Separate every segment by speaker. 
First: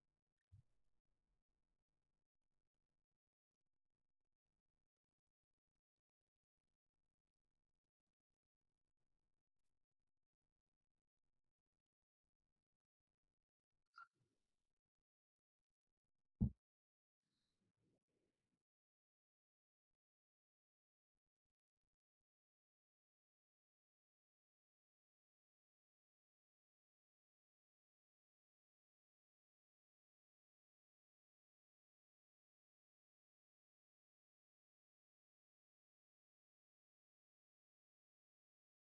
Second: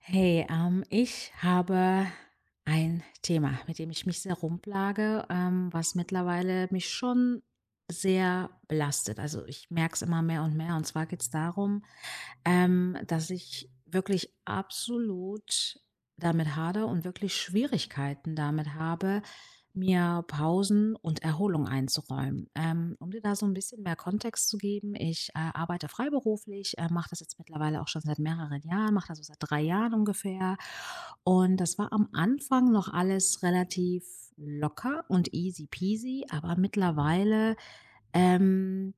Speaker 1: Hey, ich habe ein Thema, mit dem ich mich sehr rumplage, was mittlerweile mich schon sehr belastet. Also ich merke es immer mehr und mehr. Und zwar geht es darum, dass ich wirklich absolut damit hadere und wirklich Schwierigkeiten damit habe, mir Pausen und Erholung einzuräumen. Um dir da so ein bisschen mehr Kontext zu geben, ich, arbeite freiberuflich, mache das jetzt mittlerweile auch schon seit mehreren Jahren, mache das so seit 3 Jahren ungefähr. Und das war am Anfang noch alles relativ locker und easy peasy, aber mittlerweile ähm,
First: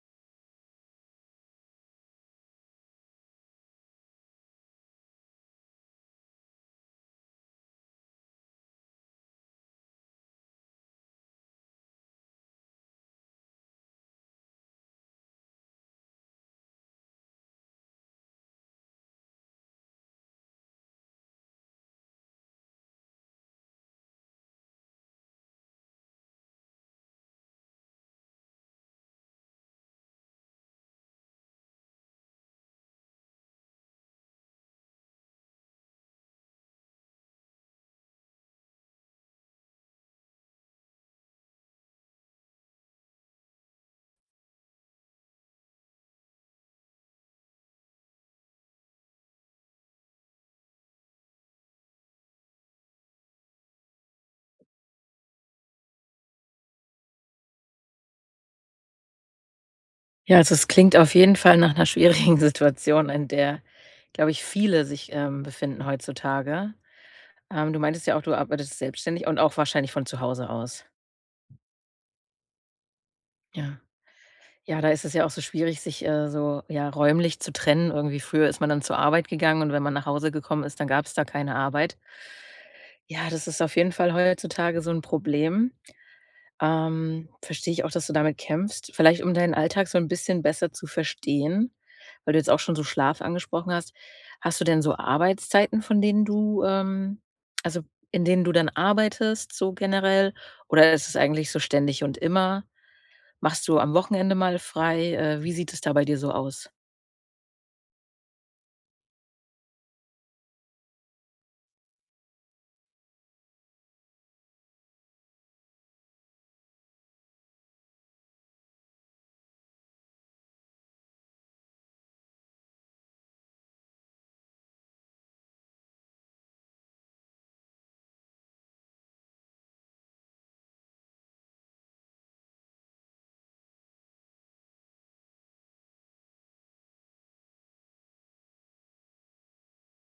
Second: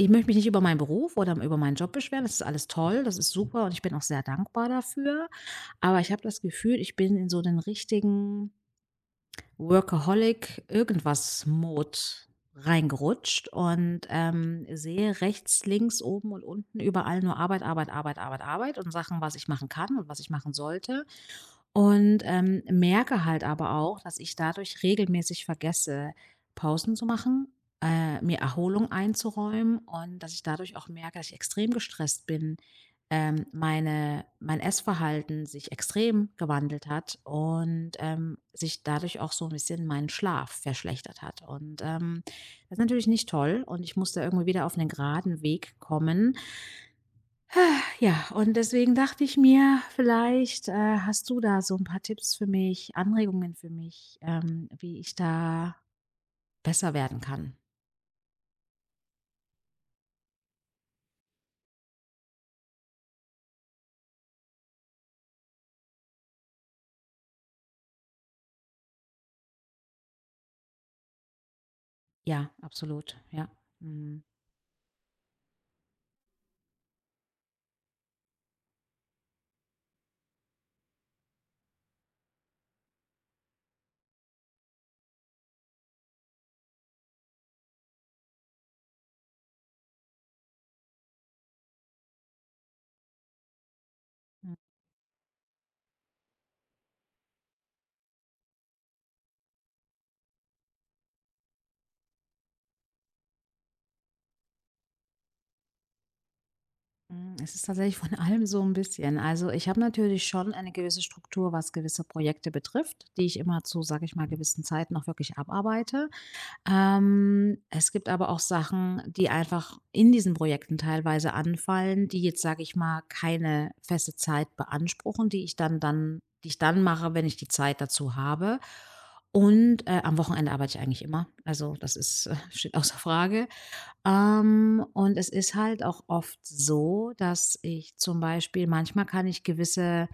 Speaker 1: ich möchte mich nicht über meinen Beruf oder über meinen Job beschweren. Das ist alles toll, das ist super und ich bin auch sehr dankbar dafür. Aber ich habe das Gefühl, ich bin in so den richtigen Workaholic-Irgendwas-Mode reingerutscht und sehe rechts, links, oben und unten überall nur Arbeit, Arbeit, Arbeit, Arbeit, Arbeit und Sachen, was ich machen kann und was ich machen sollte. Und, merke halt aber auch, dass ich dadurch regelmäßig vergesse, Pausen zu machen, mir Erholung einzuräumen und dass ich dadurch auch merke, dass ich extrem gestresst bin. Mein Essverhalten sich extrem gewandelt hat und, sich dadurch auch so ein bisschen mein Schlaf verschlechtert hat. Und, das ist natürlich nicht toll und ich muss da irgendwie wieder auf einen geraden Weg kommen, ja, und deswegen dachte ich mir, vielleicht, hast du da so ein paar Tipps für mich, Anregungen für mich, wie ich da besser werden kann.
Speaker 2: Ja, also es klingt auf jeden Fall nach einer schwierigen Situation, in der, glaube ich, viele sich, befinden heutzutage. Du meintest ja auch, du arbeitest selbstständig und auch wahrscheinlich von zu Hause aus.
Speaker 1: Ja, absolut, ja.
Speaker 2: Ja.
Speaker 1: Mhm.
Speaker 2: Ja, da ist es ja auch so schwierig, sich, so, ja, räumlich zu trennen. Irgendwie früher ist man dann zur Arbeit gegangen und wenn man nach Hause gekommen ist, dann gab es da keine Arbeit. Ja, das ist auf jeden Fall heutzutage so ein Problem. Verstehe ich auch, dass du damit kämpfst. Vielleicht, um deinen Alltag so ein bisschen besser zu verstehen, weil du jetzt auch schon so Schlaf angesprochen hast. Hast du denn so Arbeitszeiten, von denen du, also, in denen du dann arbeitest, so generell? Oder ist es eigentlich so ständig und immer? Machst du am Wochenende mal frei? Wie sieht es da bei dir so aus?
Speaker 1: Mhm. Es ist tatsächlich von allem so ein bisschen. Also, ich habe natürlich schon eine gewisse Struktur, was gewisse Projekte betrifft, die ich immer zu, sage ich mal, gewissen Zeiten auch wirklich abarbeite. Es gibt aber auch Sachen, die einfach in diesen Projekten teilweise anfallen, die jetzt, sage ich mal, keine feste Zeit beanspruchen, die ich dann die ich dann mache, wenn ich die Zeit dazu habe. Und, am Wochenende arbeite ich eigentlich immer. Also, das ist steht außer Frage. Und es ist halt auch oft so, dass ich zum Beispiel manchmal kann ich gewisse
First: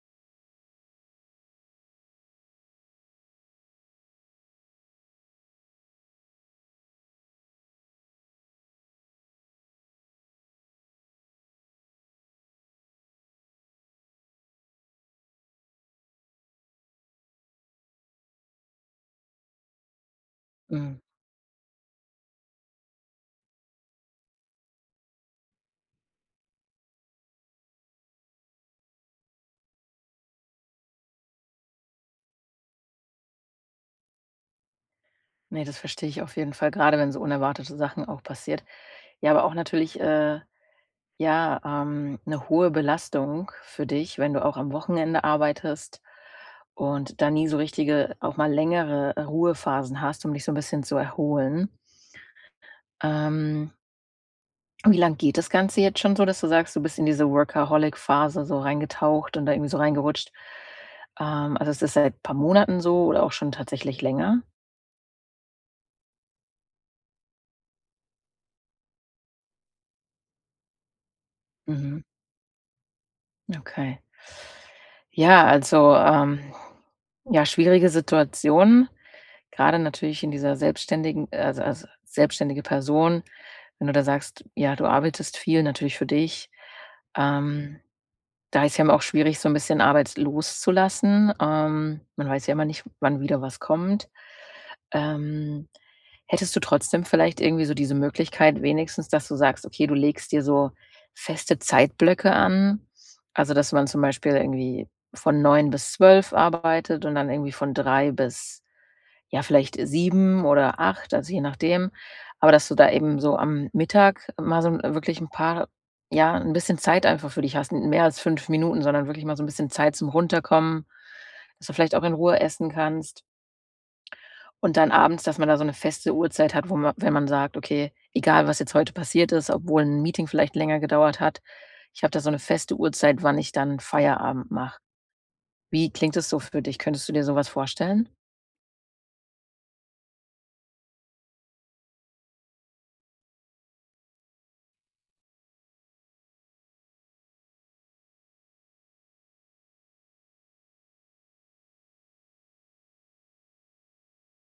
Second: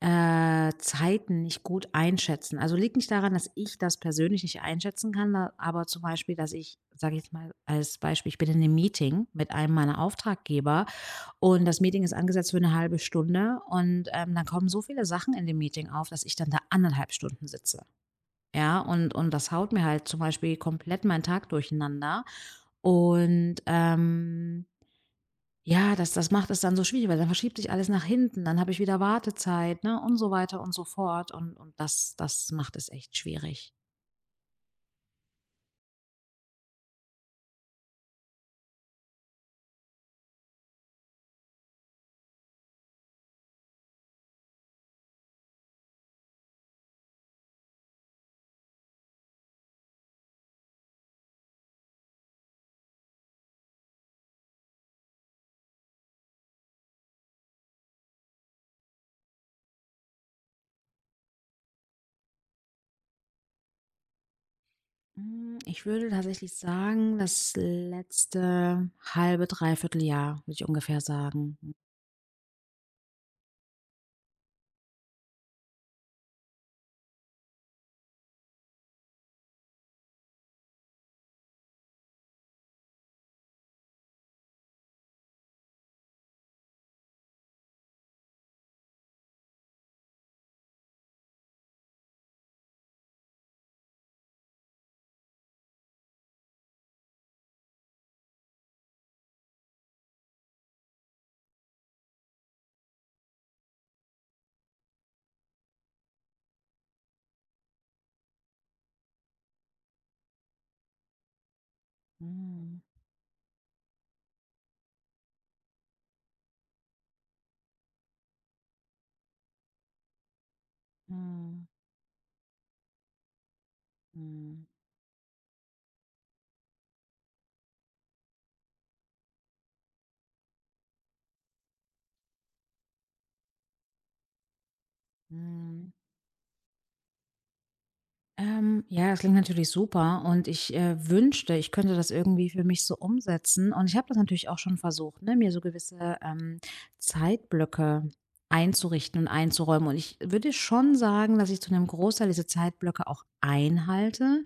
Speaker 1: Zeiten nicht gut einschätzen. Also liegt nicht daran, dass ich das persönlich nicht einschätzen kann, aber zum Beispiel, dass ich, sage ich jetzt mal als Beispiel, ich bin in einem Meeting mit einem meiner Auftraggeber und das Meeting ist angesetzt für eine halbe Stunde und dann kommen so viele Sachen in dem Meeting auf, dass ich dann da anderthalb Stunden sitze. Ja, und das haut mir halt zum Beispiel
Speaker 2: Mhm.
Speaker 1: komplett meinen Tag durcheinander. Und ja, das macht es dann so schwierig, weil dann verschiebt sich alles nach hinten, dann habe ich wieder Wartezeit, ne, und so weiter und so fort und das macht es echt schwierig.
Speaker 2: Ne, das verstehe ich auf jeden Fall, gerade wenn so unerwartete Sachen auch passiert. Ja, aber auch natürlich, ja, 'ne hohe Belastung für dich, wenn du auch am Wochenende arbeitest und da nie so richtige auch mal längere Ruhephasen hast, um dich so ein bisschen zu erholen. Ähm, Wie lange geht das Ganze jetzt schon so, dass du sagst, du bist in diese Workaholic-Phase so reingetaucht und da irgendwie so reingerutscht? Also, es ist das seit ein paar Monaten so oder auch schon tatsächlich länger?
Speaker 1: Hm, ich würde tatsächlich sagen, das letzte halbe, dreiviertel Jahr, würde ich ungefähr sagen.
Speaker 2: Mhm, okay. Ja, also, ja, schwierige Situation. Gerade natürlich in dieser selbstständigen also als selbstständige Person, wenn du da sagst, ja, du arbeitest viel natürlich für dich, ähm, da ist ja immer auch schwierig, so ein bisschen Arbeit loszulassen. Man weiß ja immer nicht, wann wieder was kommt. Ähm, Hättest du trotzdem vielleicht irgendwie so diese Möglichkeit wenigstens, dass du sagst: „Okay, du legst dir so feste Zeitblöcke an?“ Also, dass man zum Beispiel irgendwie von 9 bis 12 arbeitet und dann irgendwie von 3 bis ja, vielleicht 7 oder 8 also je nachdem. Aber dass du
Speaker 1: Mhm.
Speaker 2: da eben so am Mittag mal so 'n wirklich 'n paar ja, 'n bisschen Zeit einfach für dich hast. Mehr als 5 Minuten, sondern wirklich mal so 'n bisschen Zeit zum Runterkommen,
Speaker 1: Mhm.
Speaker 2: dass du vielleicht auch in Ruhe essen kannst.
Speaker 1: Mhm.
Speaker 2: Und dann abends, dass man da so 'ne feste Uhrzeit hat, wo man wenn man sagt: „Okay, egal was jetzt heute passiert ist, obwohl 'n Meeting vielleicht länger gedauert hat, ich habe da so 'ne feste Uhrzeit, wann ich dann Feierabend mache.“ Wie
Speaker 1: Mhm.
Speaker 2: klingt das so für dich? Könntest du dir so was vorstellen?
Speaker 1: Ja, das klingt natürlich super und ich wünschte, ich könnte das irgendwie für mich so umsetzen. Und ich habe das natürlich auch schon versucht, ne, mir so gewisse Zeitblöcke einzurichten und einzuräumen. Und ich würde schon sagen, dass ich zu einem Großteil diese Zeitblöcke auch einhalte.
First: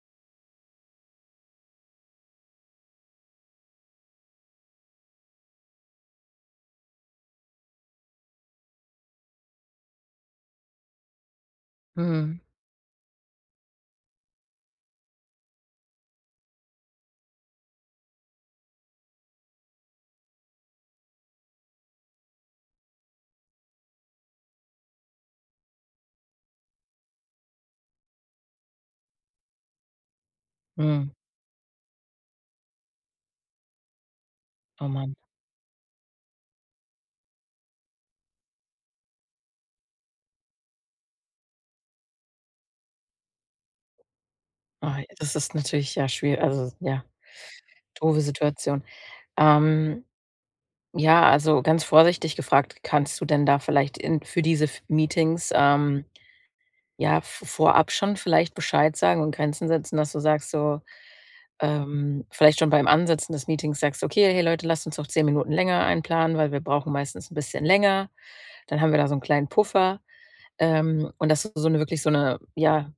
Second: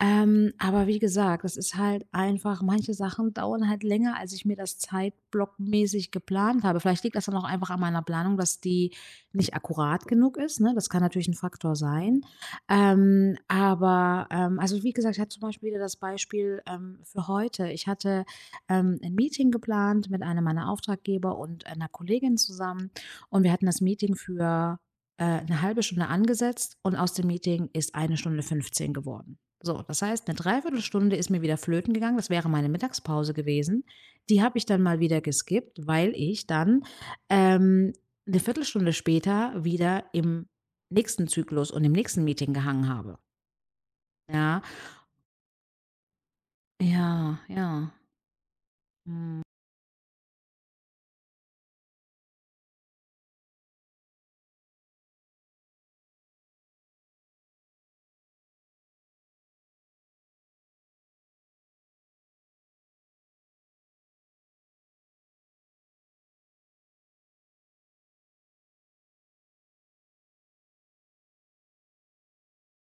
Speaker 1: Aber wie gesagt, das ist halt einfach manche Sachen dauern halt länger, als ich mir das zeitblockmäßig geplant habe. Vielleicht liegt das dann auch einfach an meiner Planung, dass die nicht akkurat genug ist, ne? Das kann natürlich ein Faktor sein.
Speaker 2: Mhm,
Speaker 1: Also, wie gesagt, ich hatte zum Beispiel wieder das Beispiel, für heute. Ich hatte, 'n Meeting geplant mit einem meiner Auftraggeber und einer Kollegin zusammen und wir hatten das Meeting für, 'ne 1 Stunde angesetzt und aus dem Meeting ist eine Stunde 15 geworden. So, das heißt, eine
Speaker 2: mhm.
Speaker 1: Dreiviertelstunde ist mir wieder flöten gegangen. Das wäre meine Mittagspause gewesen. Die habe ich dann
Speaker 2: Oh
Speaker 1: mal
Speaker 2: Mann.
Speaker 1: wieder geskippt, weil ich dann, ähm, 'ne Viertelstunde später wieder im nächsten Zyklus und im nächsten Meeting gehangen habe. Ja,
Speaker 2: Oh, das ist natürlich ja schwierig, also ja,
Speaker 1: ja, ja.
Speaker 2: doofe Situation.
Speaker 1: Mhm,
Speaker 2: Ähm, ja, also ganz vorsichtig gefragt, kannst du denn da vielleicht in für diese f Meetings, ja, v vorab schon vielleicht Bescheid sagen und Grenzen setzen, dass du sagst so, vielleicht schon beim Ansetzen des Meetings sagst: „Okay, hey Leute, lasst uns doch 10 Minuten länger einplanen, weil wir brauchen meistens ein bisschen länger. Dann haben wir da so einen kleinen Puffer.“ und dass du so eine wirklich so eine ja,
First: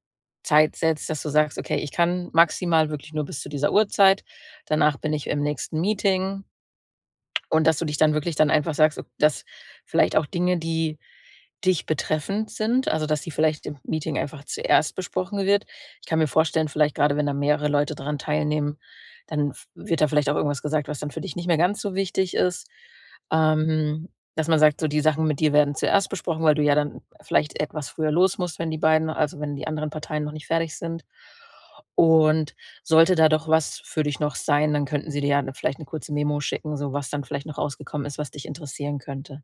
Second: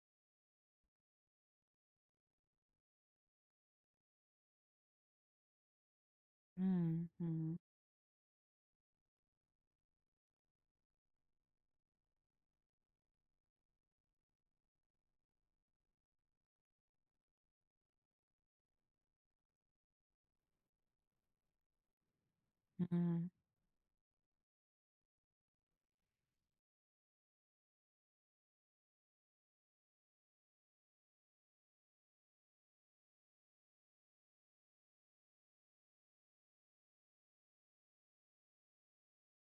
Speaker 2: Zeit setzt, dass du sagst: „Okay, ich kann maximal wirklich nur bis zu dieser Uhrzeit. Danach bin ich im nächsten Meeting.“
Speaker 1: mhm, mhm,
Speaker 2: Und dass du dich dann wirklich dann einfach sagst, ok, dass vielleicht auch Dinge, die dich betreffend sind, also dass die vielleicht im Meeting einfach zuerst besprochen wird. Ich kann mir vorstellen, vielleicht gerade wenn da mehrere Leute dran teilnehmen, dann wird da vielleicht auch irgendwas gesagt, was dann für dich nicht mehr ganz so wichtig ist.
Speaker 1: mhm.
Speaker 2: Ähm, dass man sagt, so die Sachen mit dir werden zuerst besprochen, weil du ja dann vielleicht etwas früher los musst, wenn die beiden, also wenn die anderen Parteien noch nicht fertig sind. Und sollte da doch was für dich noch sein, dann könnten sie dir ja vielleicht eine kurze Memo schicken, so was dann vielleicht noch rausgekommen ist, was dich interessieren könnte.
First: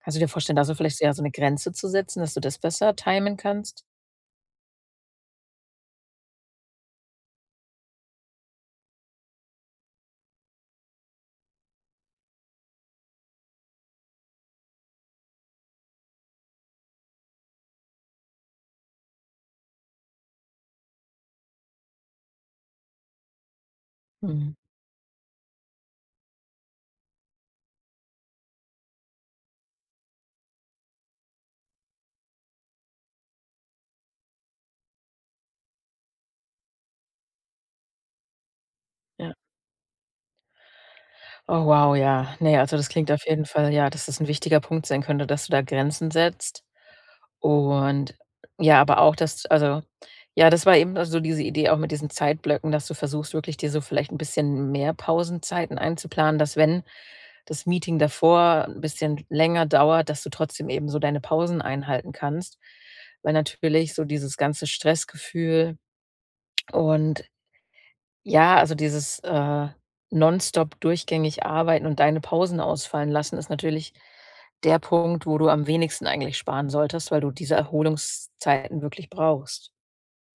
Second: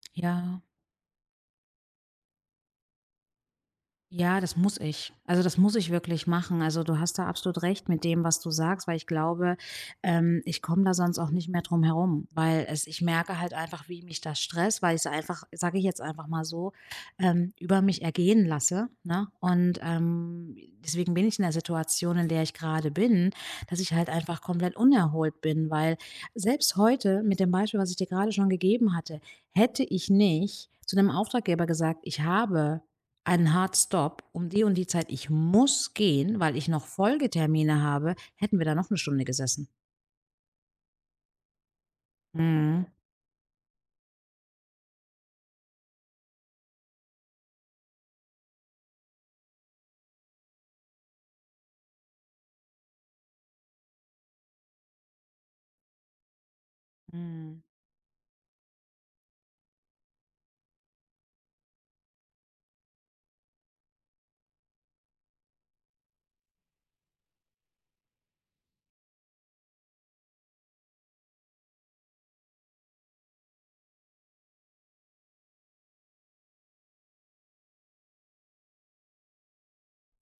Speaker 2: Kannst du dir vorstellen,
Speaker 1: Ja.
Speaker 2: da so vielleicht eher so eine Grenze zu setzen, dass du das besser timen kannst?
Speaker 1: Ja, das muss ich. Also, das muss ich wirklich machen. Also, du hast da absolut recht mit dem, was du sagst, weil ich glaube, ich komme da sonst auch nicht mehr drum herum, weil es, ich merke halt einfach, wie mich das stresst, weil ich es einfach, sage ich jetzt einfach mal so, über mich ergehen lasse. Ne? Und deswegen bin ich in der Situation, in der ich gerade bin, dass ich halt einfach
Speaker 2: Mhm,
Speaker 1: komplett unerholt bin, weil selbst heute mit dem Beispiel, was ich dir gerade schon gegeben hatte, hätte ich nicht zu dem Auftraggeber gesagt, ich habe einen Hard Stop um die und die Zeit, ich muss gehen, weil ich noch Folgetermine habe, hätten wir da noch eine Stunde
Speaker 2: ja.
Speaker 1: gesessen.
Speaker 2: Oh wow, ja. Ne, also
Speaker 1: Mhm,
Speaker 2: das klingt auf jeden Fall ja, dass das ein wichtiger Punkt sein könnte, dass du da Grenzen setzt. Und ja, aber auch das also, ja, das war eben so also diese Idee auch mit diesen Zeitblöcken, dass du versuchst, wirklich dir so vielleicht ein bisschen mehr Pausenzeiten einzuplanen, dass wenn
Speaker 1: mhm.
Speaker 2: das Meeting davor ein bisschen länger dauert, dass du trotzdem eben so deine Pausen einhalten kannst. Weil natürlich so dieses ganze Stressgefühl und ja, also dieses, nonstop durchgängig arbeiten und deine Pausen ausfallen lassen, ist natürlich der Punkt, wo du am wenigsten eigentlich sparen solltest, weil du diese Erholungszeiten wirklich brauchst.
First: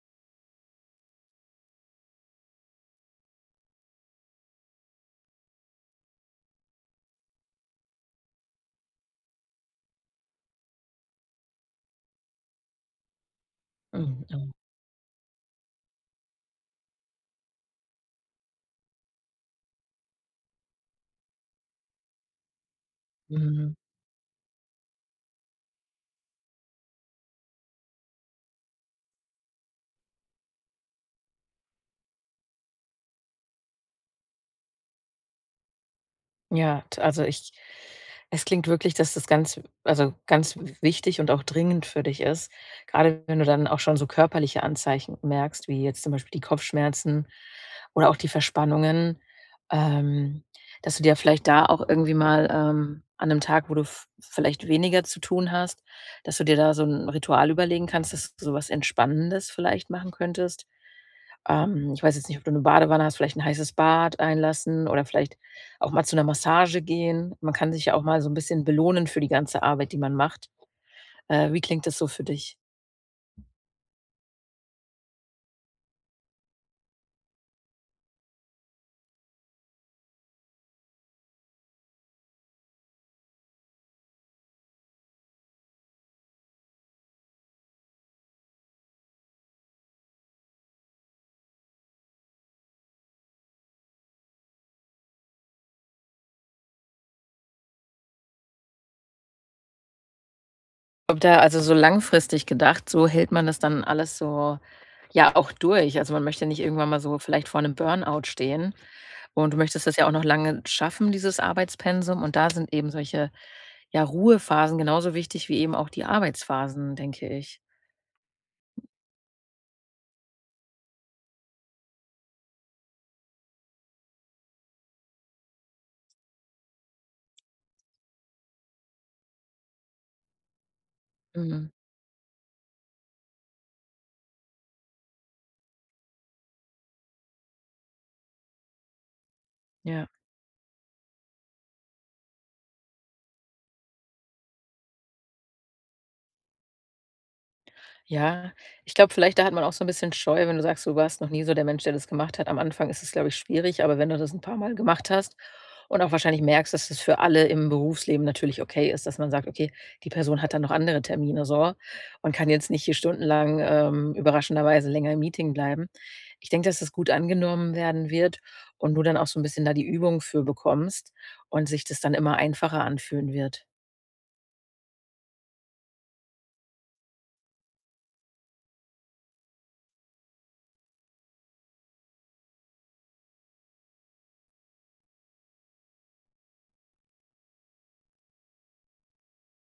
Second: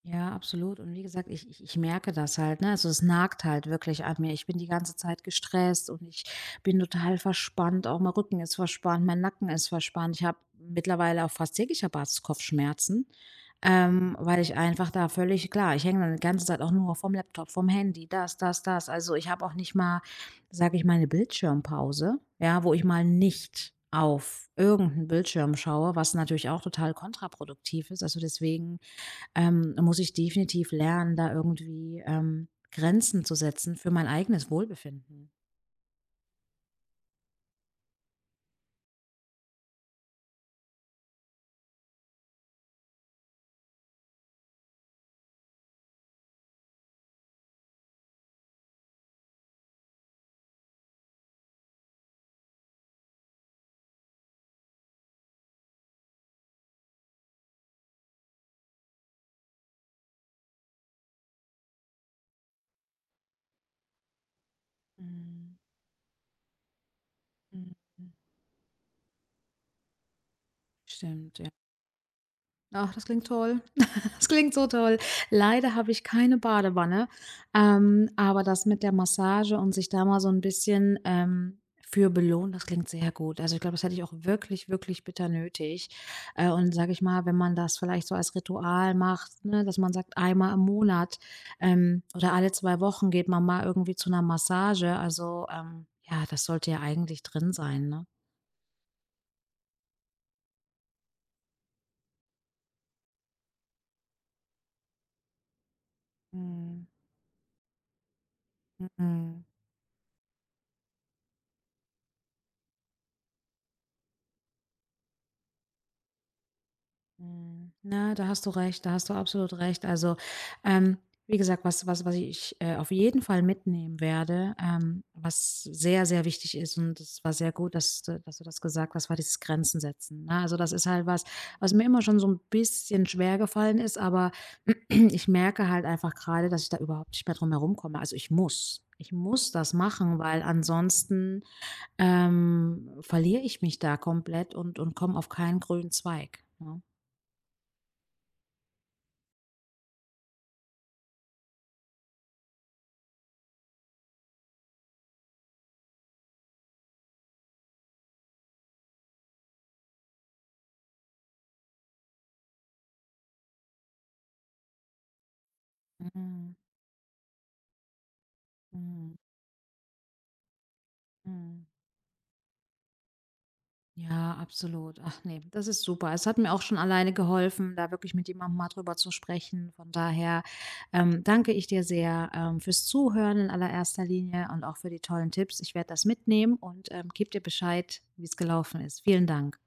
Speaker 1: Ja, absolut. Und wie gesagt, ich ich merke das halt, ne? Also, es nagt halt wirklich an mir. Ich bin die ganze Zeit gestresst und ich bin total verspannt. Auch mein Rücken ist verspannt, mein Nacken ist verspannt. Ich habe mittlerweile auf fast täglicher Basis Kopfschmerzen,
Speaker 2: Mhm, ja.
Speaker 1: weil ich einfach da völlig klar, ich hänge dann die ganze Zeit auch nur vom Laptop, vom Handy, das. Also, ich habe auch nicht mal, sage ich mal, eine Bildschirmpause, ja, wo ich mal
Speaker 2: Mhm.
Speaker 1: nicht auf irgendeinen Bildschirm schaue, was natürlich auch total kontraproduktiv ist. Also, deswegen muss ich definitiv lernen, da irgendwie, Grenzen zu setzen für mein eigenes Wohlbefinden.
Speaker 2: Ja, t also ich es klingt wirklich, dass das ganz also ganz wichtig und auch dringend für dich ist, gerade wenn du dann auch schon so körperliche Anzeichen merkst, wie jetzt zum Beispiel die Kopfschmerzen oder auch die Verspannungen, ähm, dass du dir vielleicht da auch irgendwie mal, an einem Tag, wo du v vielleicht weniger zu tun hast, dass du dir da so ein Ritual überlegen kannst, dass du so was Entspannendes vielleicht machen könntest, ich weiß jetzt nicht, ob du eine Badewanne hast, vielleicht ein heißes Bad einlassen oder vielleicht
Speaker 1: Mhm,
Speaker 2: auch mal zu einer Massage gehen. Man
Speaker 1: mhm.
Speaker 2: kann sich ja auch mal so ein bisschen belohnen für die ganze Arbeit, die man macht.
Speaker 1: Stimmt, ja.
Speaker 2: Wie klingt das so für dich?
Speaker 1: Ach, das klingt toll. Das klingt so toll. Leider habe ich keine Badewanne, aber das mit der Massage und sich da mal so ein bisschen, für belohnen, das klingt sehr gut. Also, ich glaube, das hätte ich auch wirklich, wirklich bitter nötig. Und sage ich mal, wenn man das vielleicht so als Ritual macht, ne, dass man sagt, einmal im Monat, oder alle 2 Wochen geht man mal irgendwie zu einer Massage. Also, ja, das sollte ja eigentlich drin sein, ne?
Speaker 2: Ob da also, so langfristig gedacht, so hält man das dann alles so, ja, auch durch. Also, man möchte ja nicht
Speaker 1: Mhm,
Speaker 2: irgendwann mal so vielleicht vor einem Burnout stehen
Speaker 1: mhm.
Speaker 2: und du möchtest das ja auch noch lange schaffen, dieses Arbeitspensum und da sind eben solche, ja, Ruhephasen genauso wichtig wie eben auch die Arbeitsphasen, denke ich.
Speaker 1: Mhm. Na, da hast du recht, da hast du absolut recht. Also, ähm, wie gesagt, was ich, auf jeden Fall mitnehmen werde, was sehr, sehr wichtig ist und es war sehr gut, dass du das gesagt hast, war dieses Grenzen setzen, ne? Also, das ist halt was,
Speaker 2: Mhm,
Speaker 1: was mir immer schon so ein bisschen schwergefallen ist, aber ich merke halt einfach gerade, dass ich da überhaupt nicht mehr drum herum komme. Also, ich muss das
Speaker 2: ja.
Speaker 1: machen, weil ansonsten, verliere ich mich da komplett und komme auf keinen grünen Zweig, ne?
Speaker 2: Ja, ich glaube, vielleicht da hat man auch so ein bisschen Scheu, wenn du sagst, du warst noch nie so der Mensch, der das gemacht hat. Am Anfang ist es, glaube ich, schwierig, aber wenn du das ein paar Mal gemacht hast und auch wahrscheinlich merkst, dass das für alle im Berufsleben natürlich okay ist, dass man sagt: „Okay, die Person hat dann noch andere Termine so und kann jetzt nicht hier stundenlang, überraschenderweise länger im Meeting bleiben.“ Ich
Speaker 1: Mhm,
Speaker 2: denke, dass das gut angenommen werden wird und du dann
Speaker 1: mhm,
Speaker 2: auch so ein bisschen da die Übung für bekommst
Speaker 1: mhm.
Speaker 2: und sich das dann immer einfacher anfühlen wird.
Speaker 1: Ja, absolut. Ach nee, das ist super. Es hat mir auch schon alleine geholfen, da wirklich mit jemandem mal drüber zu sprechen. Von daher, danke ich dir sehr, fürs Zuhören in allererster Linie und auch für die tollen Tipps. Ich werde das mitnehmen und, gebe dir Bescheid, wie es gelaufen ist. Vielen Dank.